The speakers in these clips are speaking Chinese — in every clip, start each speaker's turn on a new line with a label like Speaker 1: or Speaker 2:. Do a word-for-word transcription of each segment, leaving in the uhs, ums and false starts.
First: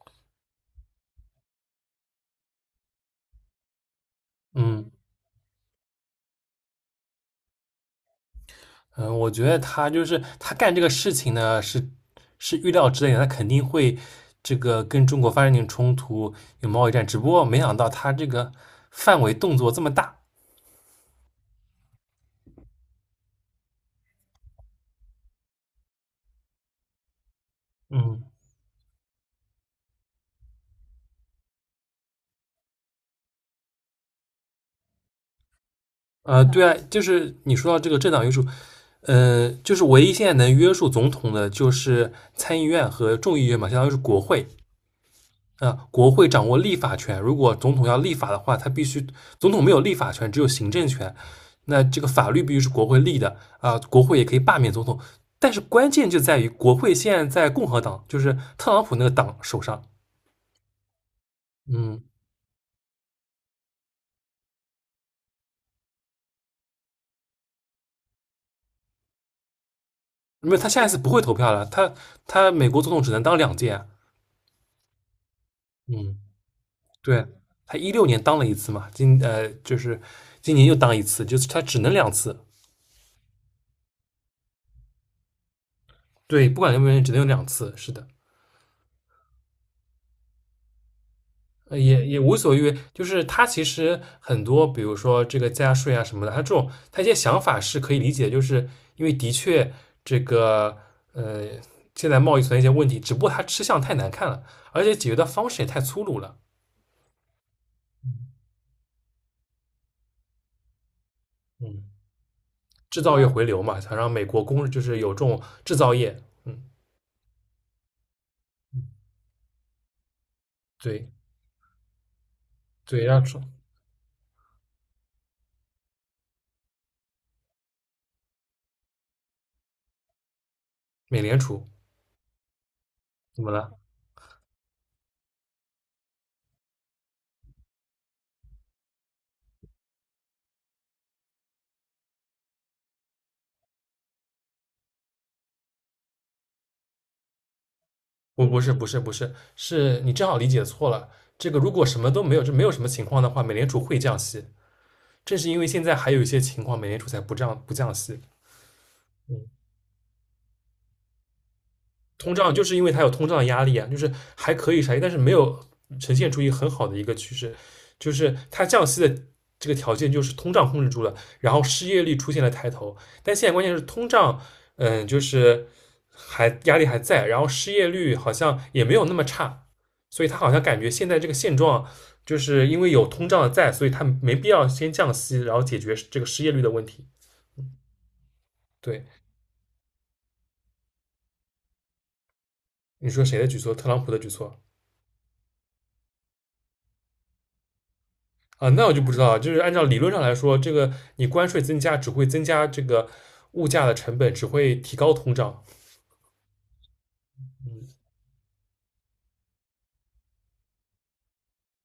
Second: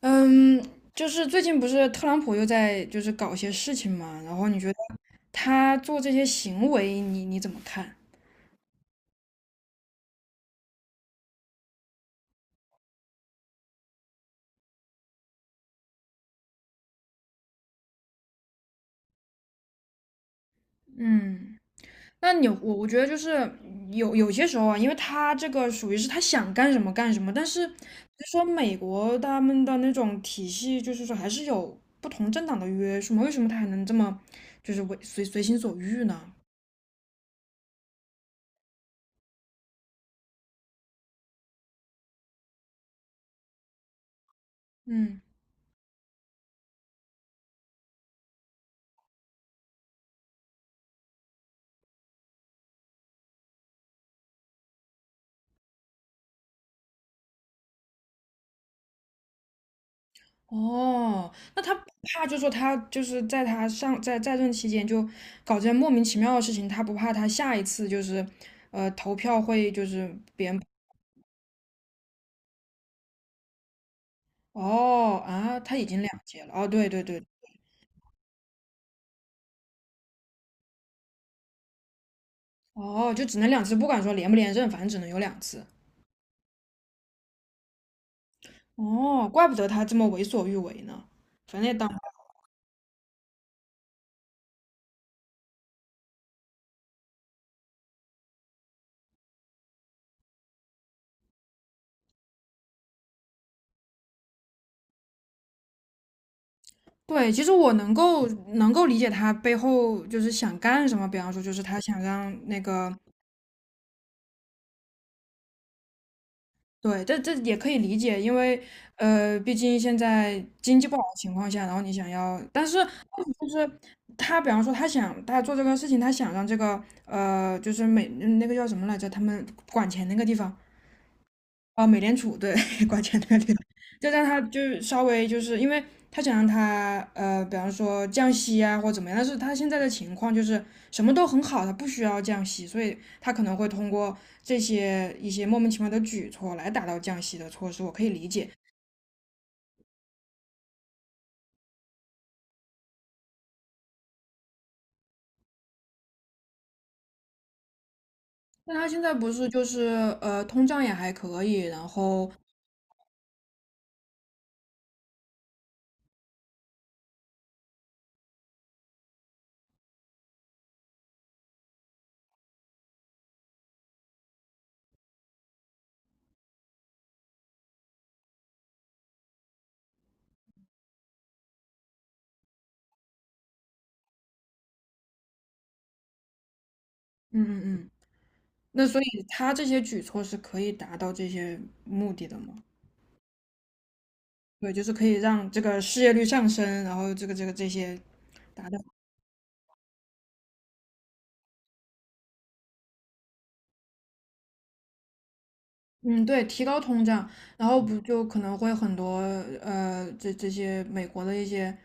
Speaker 1: 嗯，就是最近不是特朗普又在就是搞一些事情嘛，然后你觉得
Speaker 2: 嗯
Speaker 1: 他做这些行为，你你怎么看？
Speaker 2: 嗯，我觉得他就是他干这个事情呢，是是预料之内的，他肯定会这个跟中国发生点冲突，有贸易战。只不过没想到他这个范围动作这么大。
Speaker 1: 嗯那你我我觉得就是有有些时候啊，因为他这个属于是他想干什么干什么，但是
Speaker 2: 嗯，
Speaker 1: 就说美国他们的那种体系，就是说还是有不同政党的约束嘛，为什么他还能这么就是为随随心所欲呢？
Speaker 2: 呃，对啊，就是你说到这个政党约束，呃，就是唯一现在能约束总统的就是参议院和众议院嘛，相当于是国会。
Speaker 1: 嗯。
Speaker 2: 啊，国会掌握立法权，如果总统要立法的话，他必须总统没有立法权，只有行政权。那这个法律必须是国会立的啊，国会也可以罢免总统。但是关键就在于国会现在在共和党，就是特朗普那个党手上。
Speaker 1: 哦，那他不
Speaker 2: 嗯，
Speaker 1: 怕，就说他就是在他上在在任期间就搞这些莫名其妙的事情，他不怕他下一次就是，呃，投票会就是别
Speaker 2: 因为
Speaker 1: 人
Speaker 2: 他下一次不会投票了，他他美国总统只能当两届啊。
Speaker 1: 哦啊，他已经
Speaker 2: 嗯，
Speaker 1: 两届了哦，对对对，
Speaker 2: 对，他一六年当了一次嘛，今呃就是今年又当一次，就是他只能两次。
Speaker 1: 哦，就只能两次，不管说连不连任，反正只能有两次。
Speaker 2: 对，不管什不原因，只能有两次。是的，
Speaker 1: 哦，怪不得他这么为所欲为呢，反正也
Speaker 2: 呃，
Speaker 1: 当
Speaker 2: 也也无所谓，就是他其实很多，比如说这个加税啊什么的，他这种他一些想法是可以理解，就是因为的确这个，呃，现在贸易存在一些问题，只不过他吃相太难看了，而且解决的方式也太粗鲁了。
Speaker 1: 对，其实我能够能够理解他背后就是想干什么，比方说就是他
Speaker 2: 嗯，
Speaker 1: 想让那个
Speaker 2: 制造业回流嘛，想让美国工就是有这种制造业，嗯，
Speaker 1: 对，这这也可以理解，因为呃，毕竟现在经济不好
Speaker 2: 对
Speaker 1: 的情况下，然后你想要，但是
Speaker 2: 对，让出
Speaker 1: 就是他，比方说他想他做这个事情，他想让这个呃，就是美嗯那个叫什么来着，他们管钱那个地方，
Speaker 2: 美联储。
Speaker 1: 哦，美联储对 挂钱对
Speaker 2: 怎么
Speaker 1: 对，
Speaker 2: 了？
Speaker 1: 就让他就是稍微就是因为他想让他呃，比方说降息啊或怎么样，但是他现在的情况就是什么都很好，他不需要降息，所以他可能会通过这些一些莫名其妙的举措来达到降息的措施，我可以理
Speaker 2: 不
Speaker 1: 解。
Speaker 2: 不是不是不是，是你正好理解错了。这个如果什么都没有，这没有什么情况的话，美联储会降息。正是因为现在还有一些情况，美联储才不降不降息。
Speaker 1: 但他现在不是
Speaker 2: 嗯，
Speaker 1: 就是呃，通胀也还可以，然后
Speaker 2: 通胀就是因为它有通胀压力啊，就是还可以啥，但是没有呈现出一个很好的一个趋势，就是它降息的这个条件就是通胀控制住了，然后失业率出现了抬头。但现在关键是通胀，嗯，就是还压力还在，然后失业率好像也没有那么差，所以他好像感觉现在这个现状。就是因为有通胀在，所以它没必要先降息，然后解决这个失业率的问题。
Speaker 1: 嗯嗯嗯，那所
Speaker 2: 对，
Speaker 1: 以他这些举措是可以达到这些目的的吗？
Speaker 2: 你说谁的举措？特朗普的举措。
Speaker 1: 对，就是可以让这个失业率上升，然后这个这个这些达
Speaker 2: 啊？
Speaker 1: 到，
Speaker 2: 那我就不知道了。就是按照理论上来说，这个你关税增加只会增加这个物价的成本，只会提高通胀。
Speaker 1: 嗯，对，提高通胀，然后
Speaker 2: 嗯，
Speaker 1: 不就可能会很多呃，这这些美国的一些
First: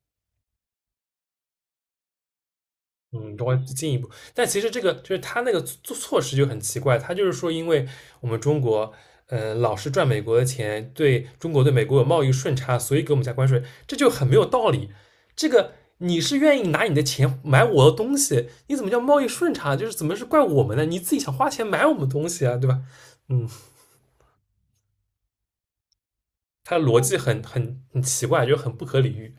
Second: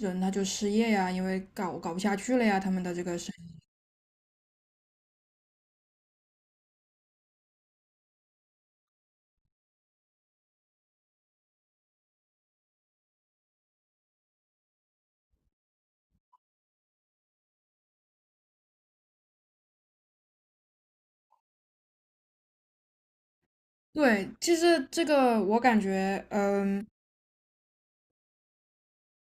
Speaker 1: 人他就失业呀，因为搞搞不下去了呀，他们的这个生
Speaker 2: 嗯，中
Speaker 1: 意。
Speaker 2: 关进一步，但其实这个就是他那个措措施就很奇怪，他就是说，因为我们中国，嗯，老是赚美国的钱，对中国对美国有贸易顺差，所以给我们加关税，这就很没有道理。这个你是愿意拿你的钱买我的东西，你怎么叫贸易顺差？就是怎么是怪我们呢？你自己想花钱买我们东西啊，对吧？嗯，
Speaker 1: 对，其实这个我感觉，
Speaker 2: 他的
Speaker 1: 嗯，
Speaker 2: 逻辑很很很奇怪，就很不可理喻。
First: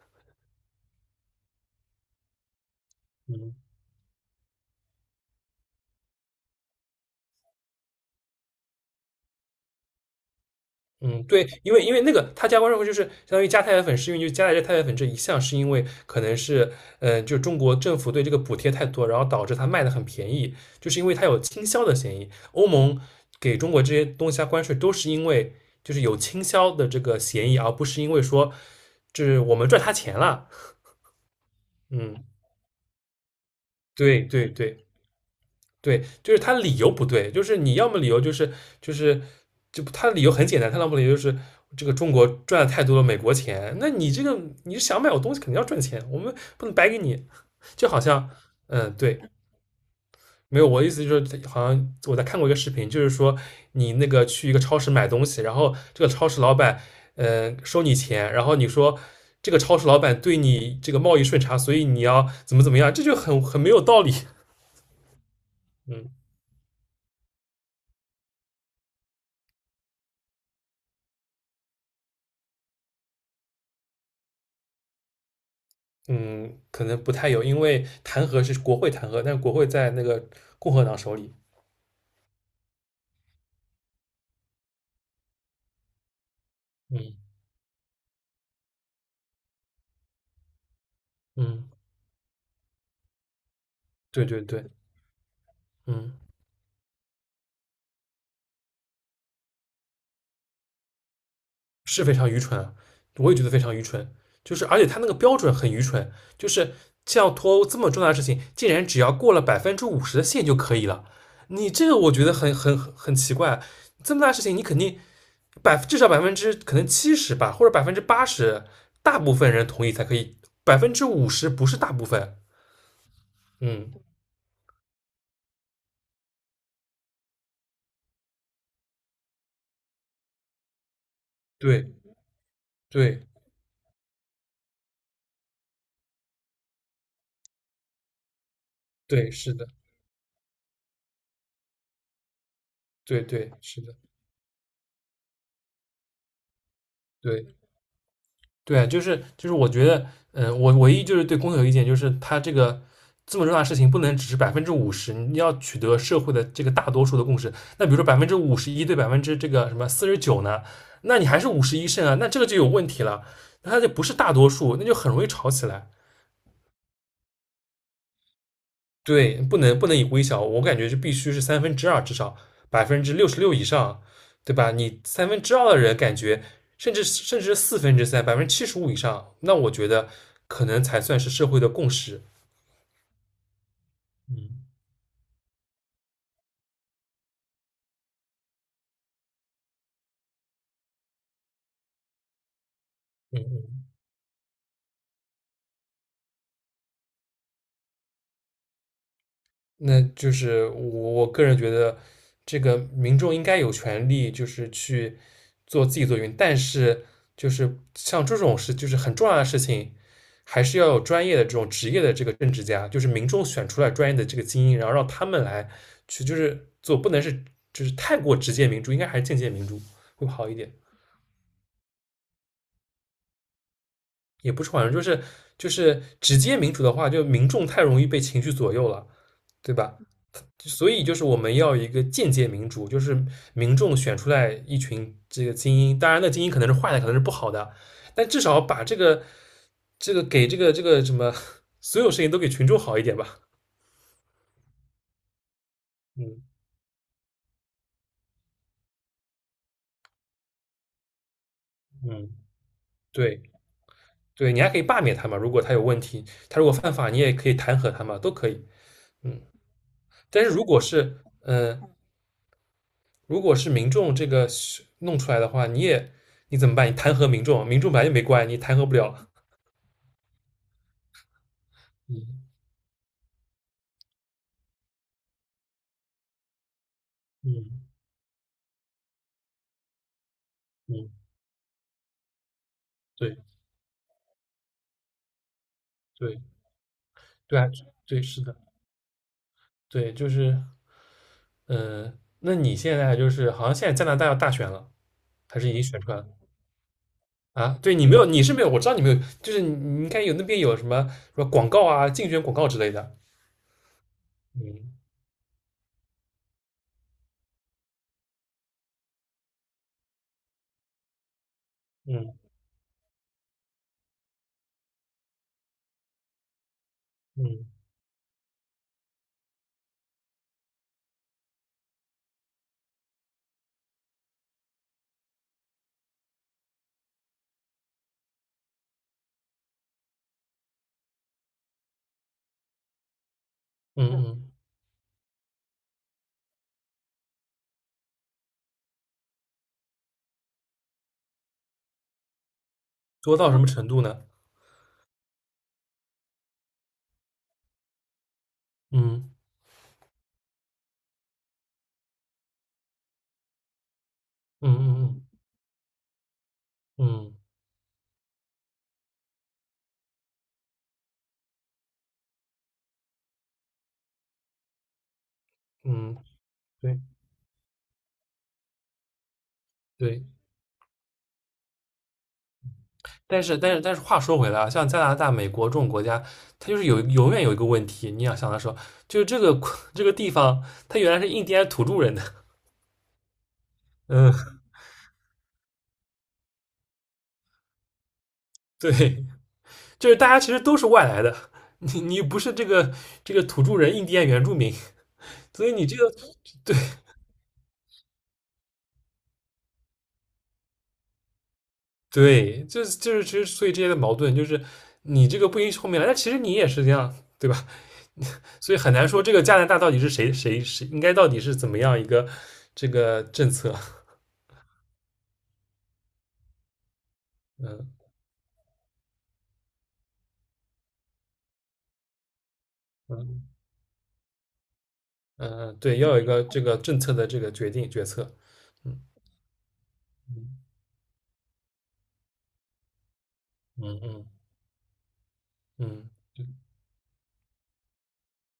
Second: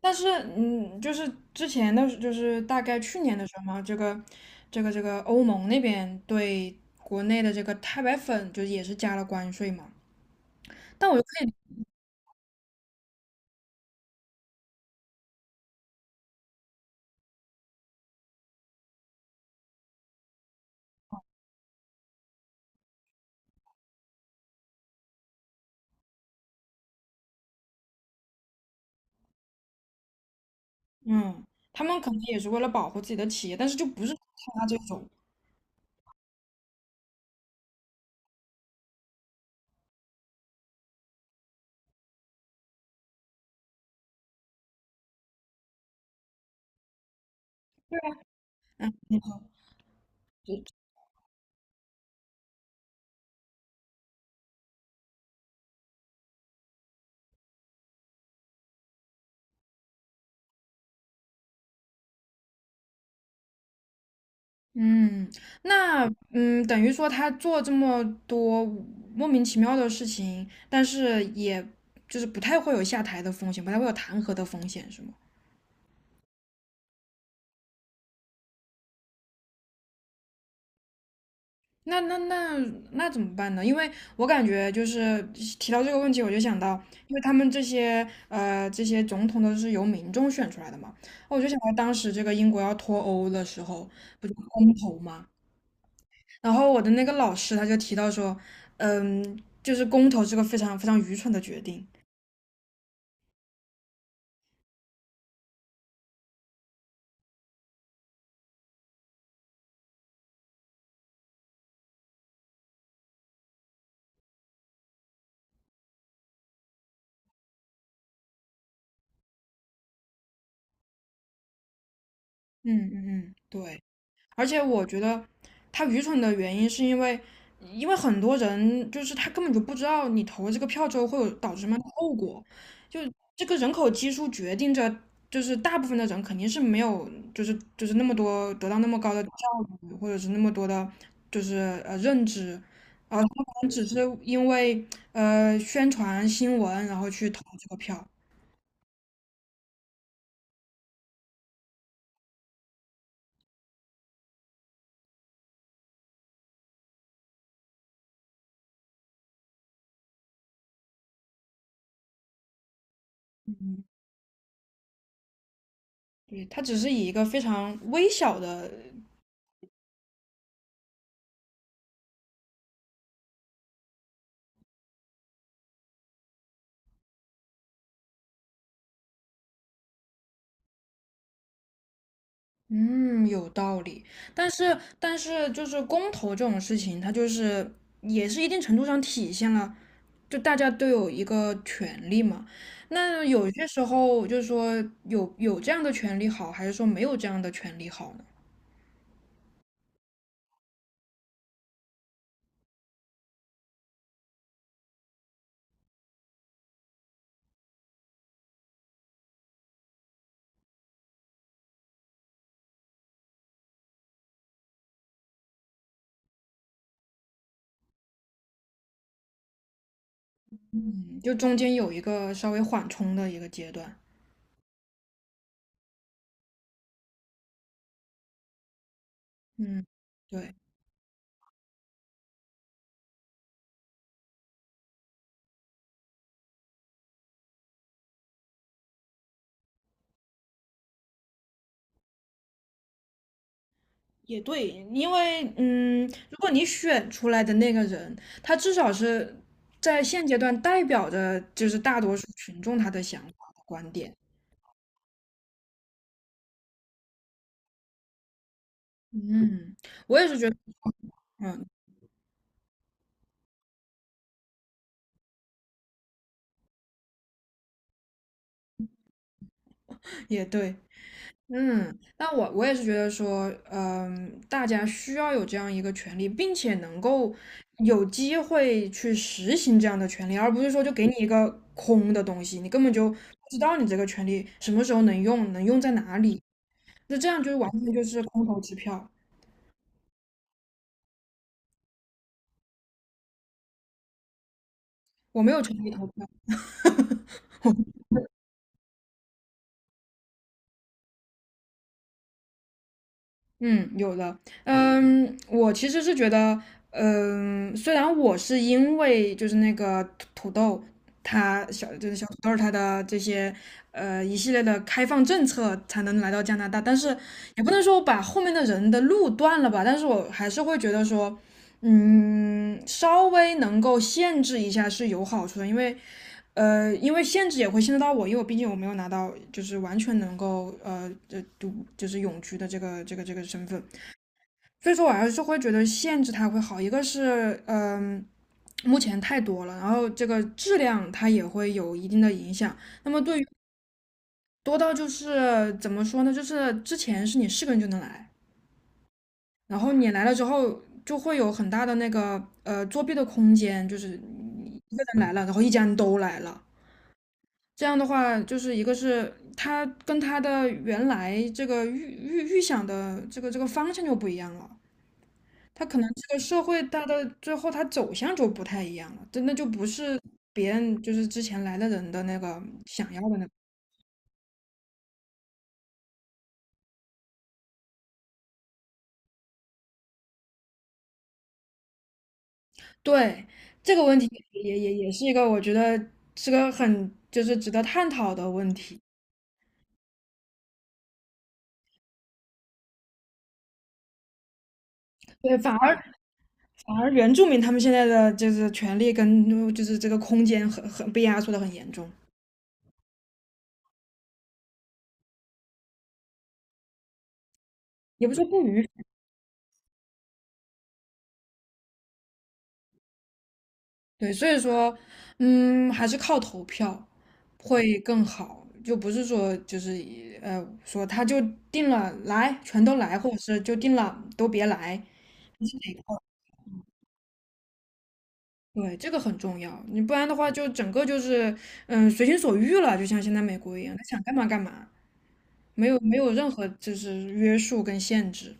Speaker 1: 但是嗯，就是之前的，就是大概去年的时
Speaker 2: 嗯
Speaker 1: 候嘛，这个这个这个欧盟那边对国内的这个钛白粉就也是加了关税嘛。但我
Speaker 2: 嗯，对，因为因为那个他加关税后就是相当于加太白粉，是因为就加在这太白粉这一项，是因为可能是嗯、呃就中国政府对这个补贴太多，然后导致它卖的很便宜，就是因为它有倾销的嫌疑。欧盟给中国这些东西加关税，都是因为就是有倾销的这个嫌疑，而不是因为说就是我们赚他钱了。
Speaker 1: 嗯，他们可能
Speaker 2: 嗯，
Speaker 1: 也是为了保护自己的企业，但是就不是
Speaker 2: 对对
Speaker 1: 他这
Speaker 2: 对。
Speaker 1: 种。
Speaker 2: 对，就是他理由不对，就是你要么理由就是就是就他的理由很简单，他要么理由就是这个中国赚了太多了美国钱，那你这个你是想买我东西肯定要赚钱，我们不能白给你，就好像
Speaker 1: 嗯，
Speaker 2: 嗯
Speaker 1: 你
Speaker 2: 对，
Speaker 1: 好。
Speaker 2: 没有我的意思就是好像我在看过一个视频，就是说你那个去一个超市买东西，然后这个超市老板嗯、呃收你钱，然后你说。这个超市老板对你这个贸易顺差，所以你要怎么怎么样，这就很很没有道理。
Speaker 1: 嗯，那
Speaker 2: 嗯，
Speaker 1: 嗯，等于说他做这么多莫名其妙的事情，但是也就是不太会有下台的风险，不太会有弹劾的风险，是吗？
Speaker 2: 嗯，可能不太有，因为弹劾是国会弹劾，但是国会在那个共和党手里。
Speaker 1: 那那那那怎么办呢？因为我感觉就是提到这个问题，我就想到，因
Speaker 2: 嗯
Speaker 1: 为他们这些呃这些总统都是由民众选出来的嘛，我就想
Speaker 2: 嗯，
Speaker 1: 到当时这个英国要脱欧的时候，
Speaker 2: 对
Speaker 1: 不是
Speaker 2: 对对，
Speaker 1: 公投嘛，
Speaker 2: 嗯，
Speaker 1: 然后我的那个老师他就提到说，嗯，就是公投是个非常非常愚蠢的决定。
Speaker 2: 是非常愚蠢啊，我也觉得非常愚蠢。就是而且他那个标准很愚蠢，就是像脱欧这么重大的事情，竟然只要过了百分之五十的线就可以了。你这个我觉得很很很很奇怪，这么大事情你肯定百至少百分之可能七十吧，或者百分之八十，大部分人同意才可以，百分之五十不是大部分。
Speaker 1: 嗯嗯嗯，对，
Speaker 2: 嗯，
Speaker 1: 而且我觉得他愚蠢的原因是因为，因为很多人就是他根本就不知道你投这个票之后会有导致什么样的
Speaker 2: 对。
Speaker 1: 后果，就
Speaker 2: 对，
Speaker 1: 这个人口基数决定着，就是大部分的人肯定是没有，就是就是那么多得到那么高的教
Speaker 2: 对，是的，
Speaker 1: 育，或者是那么多的，就是呃认知，啊、
Speaker 2: 对对是的，
Speaker 1: 因为呃宣传新闻，然后去投
Speaker 2: 对
Speaker 1: 这个票。
Speaker 2: 对啊就是就是，我觉得，嗯，我唯一就是对公投有意见，就是它这个这么重大的事情，不能只是百分之五十，你要取得社会的这个大多数的共识。那比如说百分之五十一对百分之这个什么四十九呢，那你还是五十一胜啊，那这个就有问题了，那它就不是大多数，那就很容易吵起来。
Speaker 1: 对，它只是以一个非常微小的，
Speaker 2: 对，不能不能以微小，我感觉是必须是三分之二至少百分之六十六以上，对吧？你三分之二的人感觉，甚至甚至四分之三，百分之七十五以上，那我觉得可能才算是社会的共识。
Speaker 1: 嗯，有道理。但
Speaker 2: 嗯
Speaker 1: 是，但是就是公投这种事情，它就是也是一定程度上体现了，就大家都有一个权利嘛。那
Speaker 2: 嗯
Speaker 1: 有些时
Speaker 2: 嗯，
Speaker 1: 候就是说有有这样的权利好，还是说没有这样的权利好呢？
Speaker 2: 那就是我我个人觉得，这个民众应该有权利，就是去做自己做运，但是就是像这种事，就是很重要的事情，还是要有专业的这种职业的这个政治家，就是民众选出来专业的这个精英，然后让他们来去就是做，不能是就是太过直接民主，应该还是间接民主会好一点，
Speaker 1: 就中间有一个稍微缓冲的一个阶段。
Speaker 2: 也不是好像就是就是直接民主的话，就民众太容易被情绪左右了，对
Speaker 1: 嗯，
Speaker 2: 吧？
Speaker 1: 对。
Speaker 2: 所以就是我们要有一个间接民主，就是民众选出来一群这个精英，当然那精英可能是坏的，可能是不好的，但至少把这个这个给这个这个什么所有事情都给群众好一点吧。
Speaker 1: 也对，因为嗯，如
Speaker 2: 嗯
Speaker 1: 果你选出来的那个人，他至少是在现阶段代表着就是大多数
Speaker 2: 嗯，
Speaker 1: 群众他的想法
Speaker 2: 对
Speaker 1: 和观点。
Speaker 2: 对，你还可以罢免他嘛，如果他有问题，他如果犯法，你也可以弹劾他嘛，都可以。嗯，
Speaker 1: 嗯，我也是
Speaker 2: 但是
Speaker 1: 觉得，
Speaker 2: 如果是
Speaker 1: 嗯，
Speaker 2: 呃，如果是民众这个弄出来的话，你也你怎么办？你弹劾民众，民众本来就没关，你弹劾不了。
Speaker 1: 也对，嗯，那
Speaker 2: 嗯
Speaker 1: 我我也是觉得说，嗯，大家需要有这样一个权利，并且能够
Speaker 2: 嗯
Speaker 1: 有机会去实行这样的权利，而不是说就给
Speaker 2: 嗯，
Speaker 1: 你一个空的东西，你根本就不
Speaker 2: 对。
Speaker 1: 知道你这个权利什么时候能用，能用在哪
Speaker 2: 对
Speaker 1: 里。那这样就是
Speaker 2: 对啊
Speaker 1: 完全就是
Speaker 2: 对，是
Speaker 1: 空
Speaker 2: 的，
Speaker 1: 头支票，
Speaker 2: 对，就是嗯、呃那你现在就是好像现在加拿大要大选了，
Speaker 1: 我没
Speaker 2: 还
Speaker 1: 有
Speaker 2: 是已
Speaker 1: 成
Speaker 2: 经
Speaker 1: 立
Speaker 2: 选
Speaker 1: 投
Speaker 2: 出来
Speaker 1: 票。
Speaker 2: 了啊？对你没有，你是没有，我知道你没有，就是你你应该有那边有什么什么广告啊，竞选广告之类的。
Speaker 1: 嗯，有的。
Speaker 2: 嗯
Speaker 1: 嗯，我其实是觉得，嗯，虽然我是因为就是那个土土豆，它小就是小土
Speaker 2: 嗯
Speaker 1: 豆它的这些呃一系列的开放政策才能来到加拿大，但是也
Speaker 2: 嗯
Speaker 1: 不能说我把后面的人的路断了吧，但是我还是会觉得说。嗯，稍微能够限制一下是有好处的，因为呃，因为限制也会限制到我，因为我毕竟我没有拿到就是完全能够呃这就是永居的这个这个这个身份，
Speaker 2: 嗯嗯，
Speaker 1: 所以说我还是会觉得限制它会好。一个是嗯、呃目前太多了，然后这个质量它也会有一定的影响。那么
Speaker 2: 多
Speaker 1: 对于
Speaker 2: 到什么程度呢？
Speaker 1: 多到就是怎么说呢，就是之前是你是个人就能来，
Speaker 2: 嗯
Speaker 1: 然后你来了之后就会有很大的那个呃作弊的空间，就是
Speaker 2: 嗯
Speaker 1: 你一个人来
Speaker 2: 嗯
Speaker 1: 了，然后一家人都来了。
Speaker 2: 嗯
Speaker 1: 这样的话，就是一个是他跟他的原来这个预预预想的这个这个方向就不一样了，他可能
Speaker 2: 嗯嗯，
Speaker 1: 这个社会
Speaker 2: 对
Speaker 1: 它的最后他走向就不太一样了，真的就不是
Speaker 2: 对，
Speaker 1: 别人就是之前来的人的那个想要的
Speaker 2: 但
Speaker 1: 那个。
Speaker 2: 是但是但是话说回来啊，像加拿大、美国这种国家，它就是有永远有一个问题，你要想的时候，就是这个 这个地方，它原来是印第安土著人的，
Speaker 1: 对，这个问题
Speaker 2: 嗯，
Speaker 1: 也也也是一个我觉得是个很就是值得探讨的问题。
Speaker 2: 对，就是大家其实都是外来的，你你不是这个这个土著人、印第安原住民，
Speaker 1: 对，
Speaker 2: 所以
Speaker 1: 反
Speaker 2: 你
Speaker 1: 而
Speaker 2: 这个对
Speaker 1: 反而原住民他们现在的就是权利跟就是这个空间很很被压缩的很严重，
Speaker 2: 对，就是就是其实所以这些的矛盾就是你这个不允许后面来，但其实你也是这样，对吧？
Speaker 1: 也不是说 不
Speaker 2: 所以
Speaker 1: 允
Speaker 2: 很难说这个加拿大到底是谁谁谁应该到底是怎么样一个这个政策，
Speaker 1: 对，所以说，嗯，还是靠投票会
Speaker 2: 嗯
Speaker 1: 更好，就不是说就是呃说他就定了来全都来，或者
Speaker 2: 嗯
Speaker 1: 是就定了都别来，你是
Speaker 2: 嗯，
Speaker 1: 哪
Speaker 2: 对，
Speaker 1: 个？
Speaker 2: 要有一个这个政策的这个决定决策，
Speaker 1: 对，
Speaker 2: 嗯
Speaker 1: 这个很重要，你不然的话
Speaker 2: 嗯
Speaker 1: 就整个就是嗯随心所欲了，就像现在美国一样，
Speaker 2: 嗯
Speaker 1: 他想
Speaker 2: 嗯
Speaker 1: 干嘛干嘛，没有
Speaker 2: 嗯，
Speaker 1: 没有任何就是约束跟限制。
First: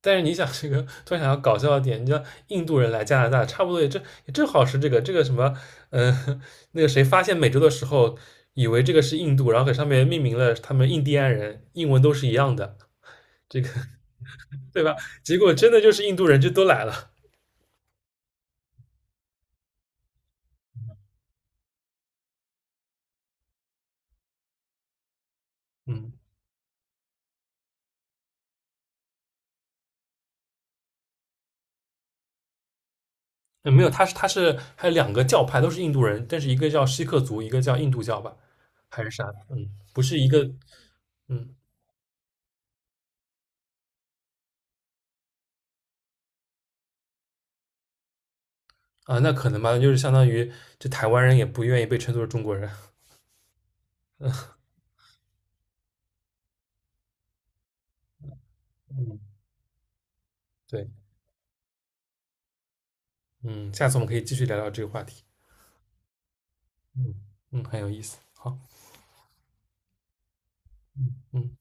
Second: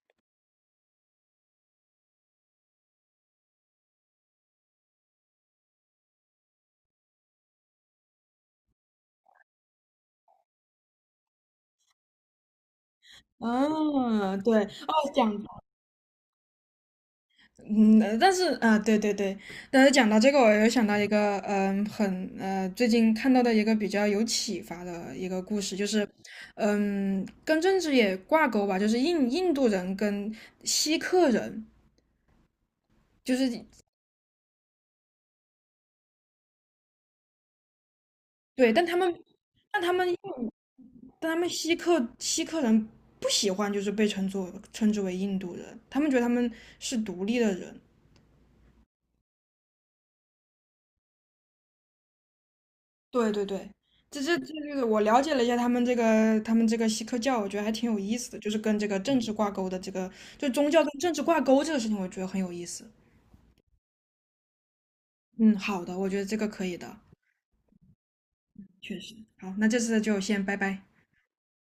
Speaker 2: 但是你想这个，突然想到搞笑的点，你像印度人来加拿大，差不多也正也正好是这个这个什么，嗯、那个谁发现美洲的时候，以为这个是印度，然后给上面命名了他们印第安人，英文都是一样的，这个
Speaker 1: 嗯，对，
Speaker 2: 对
Speaker 1: 哦，
Speaker 2: 吧？
Speaker 1: 讲
Speaker 2: 结果真的就是印度人就都来了，
Speaker 1: 嗯，呃但是啊，对对对，但是讲到这个，我又想到一个，嗯，很呃，最近看到的一个比较有启发的一个故事，就是，
Speaker 2: 嗯，
Speaker 1: 嗯，跟政治也挂钩吧，就是印印度人跟锡克人，就是
Speaker 2: 呃没有，他是他是还有两个教派都是印度人，但是一个叫锡克族，一个叫印度教吧，
Speaker 1: 对，但他
Speaker 2: 还是
Speaker 1: 们，
Speaker 2: 啥？嗯，
Speaker 1: 但他
Speaker 2: 不
Speaker 1: 们，
Speaker 2: 是一个，
Speaker 1: 但他们
Speaker 2: 嗯
Speaker 1: 锡克锡克人不喜欢，就是被称作称之为印度人，他们觉得他们是独立的人，
Speaker 2: 啊，那可能吧，就是相当于这台湾人也不愿意被称作是中国人，
Speaker 1: 对对对，这这这这个我了解了一下他们这个他们这个西克教，我觉得还挺有意思的，就是跟这个政
Speaker 2: 嗯，
Speaker 1: 治挂钩的这个，就宗教
Speaker 2: 对。
Speaker 1: 跟政治挂钩这个事情，我觉得很有意思。
Speaker 2: 嗯，下次我们可以继续聊聊这个话题。
Speaker 1: 嗯，好的，我觉得这个可以的，
Speaker 2: 嗯嗯，很有意思。好，
Speaker 1: 确实。好，那这次就先拜拜。
Speaker 2: 嗯。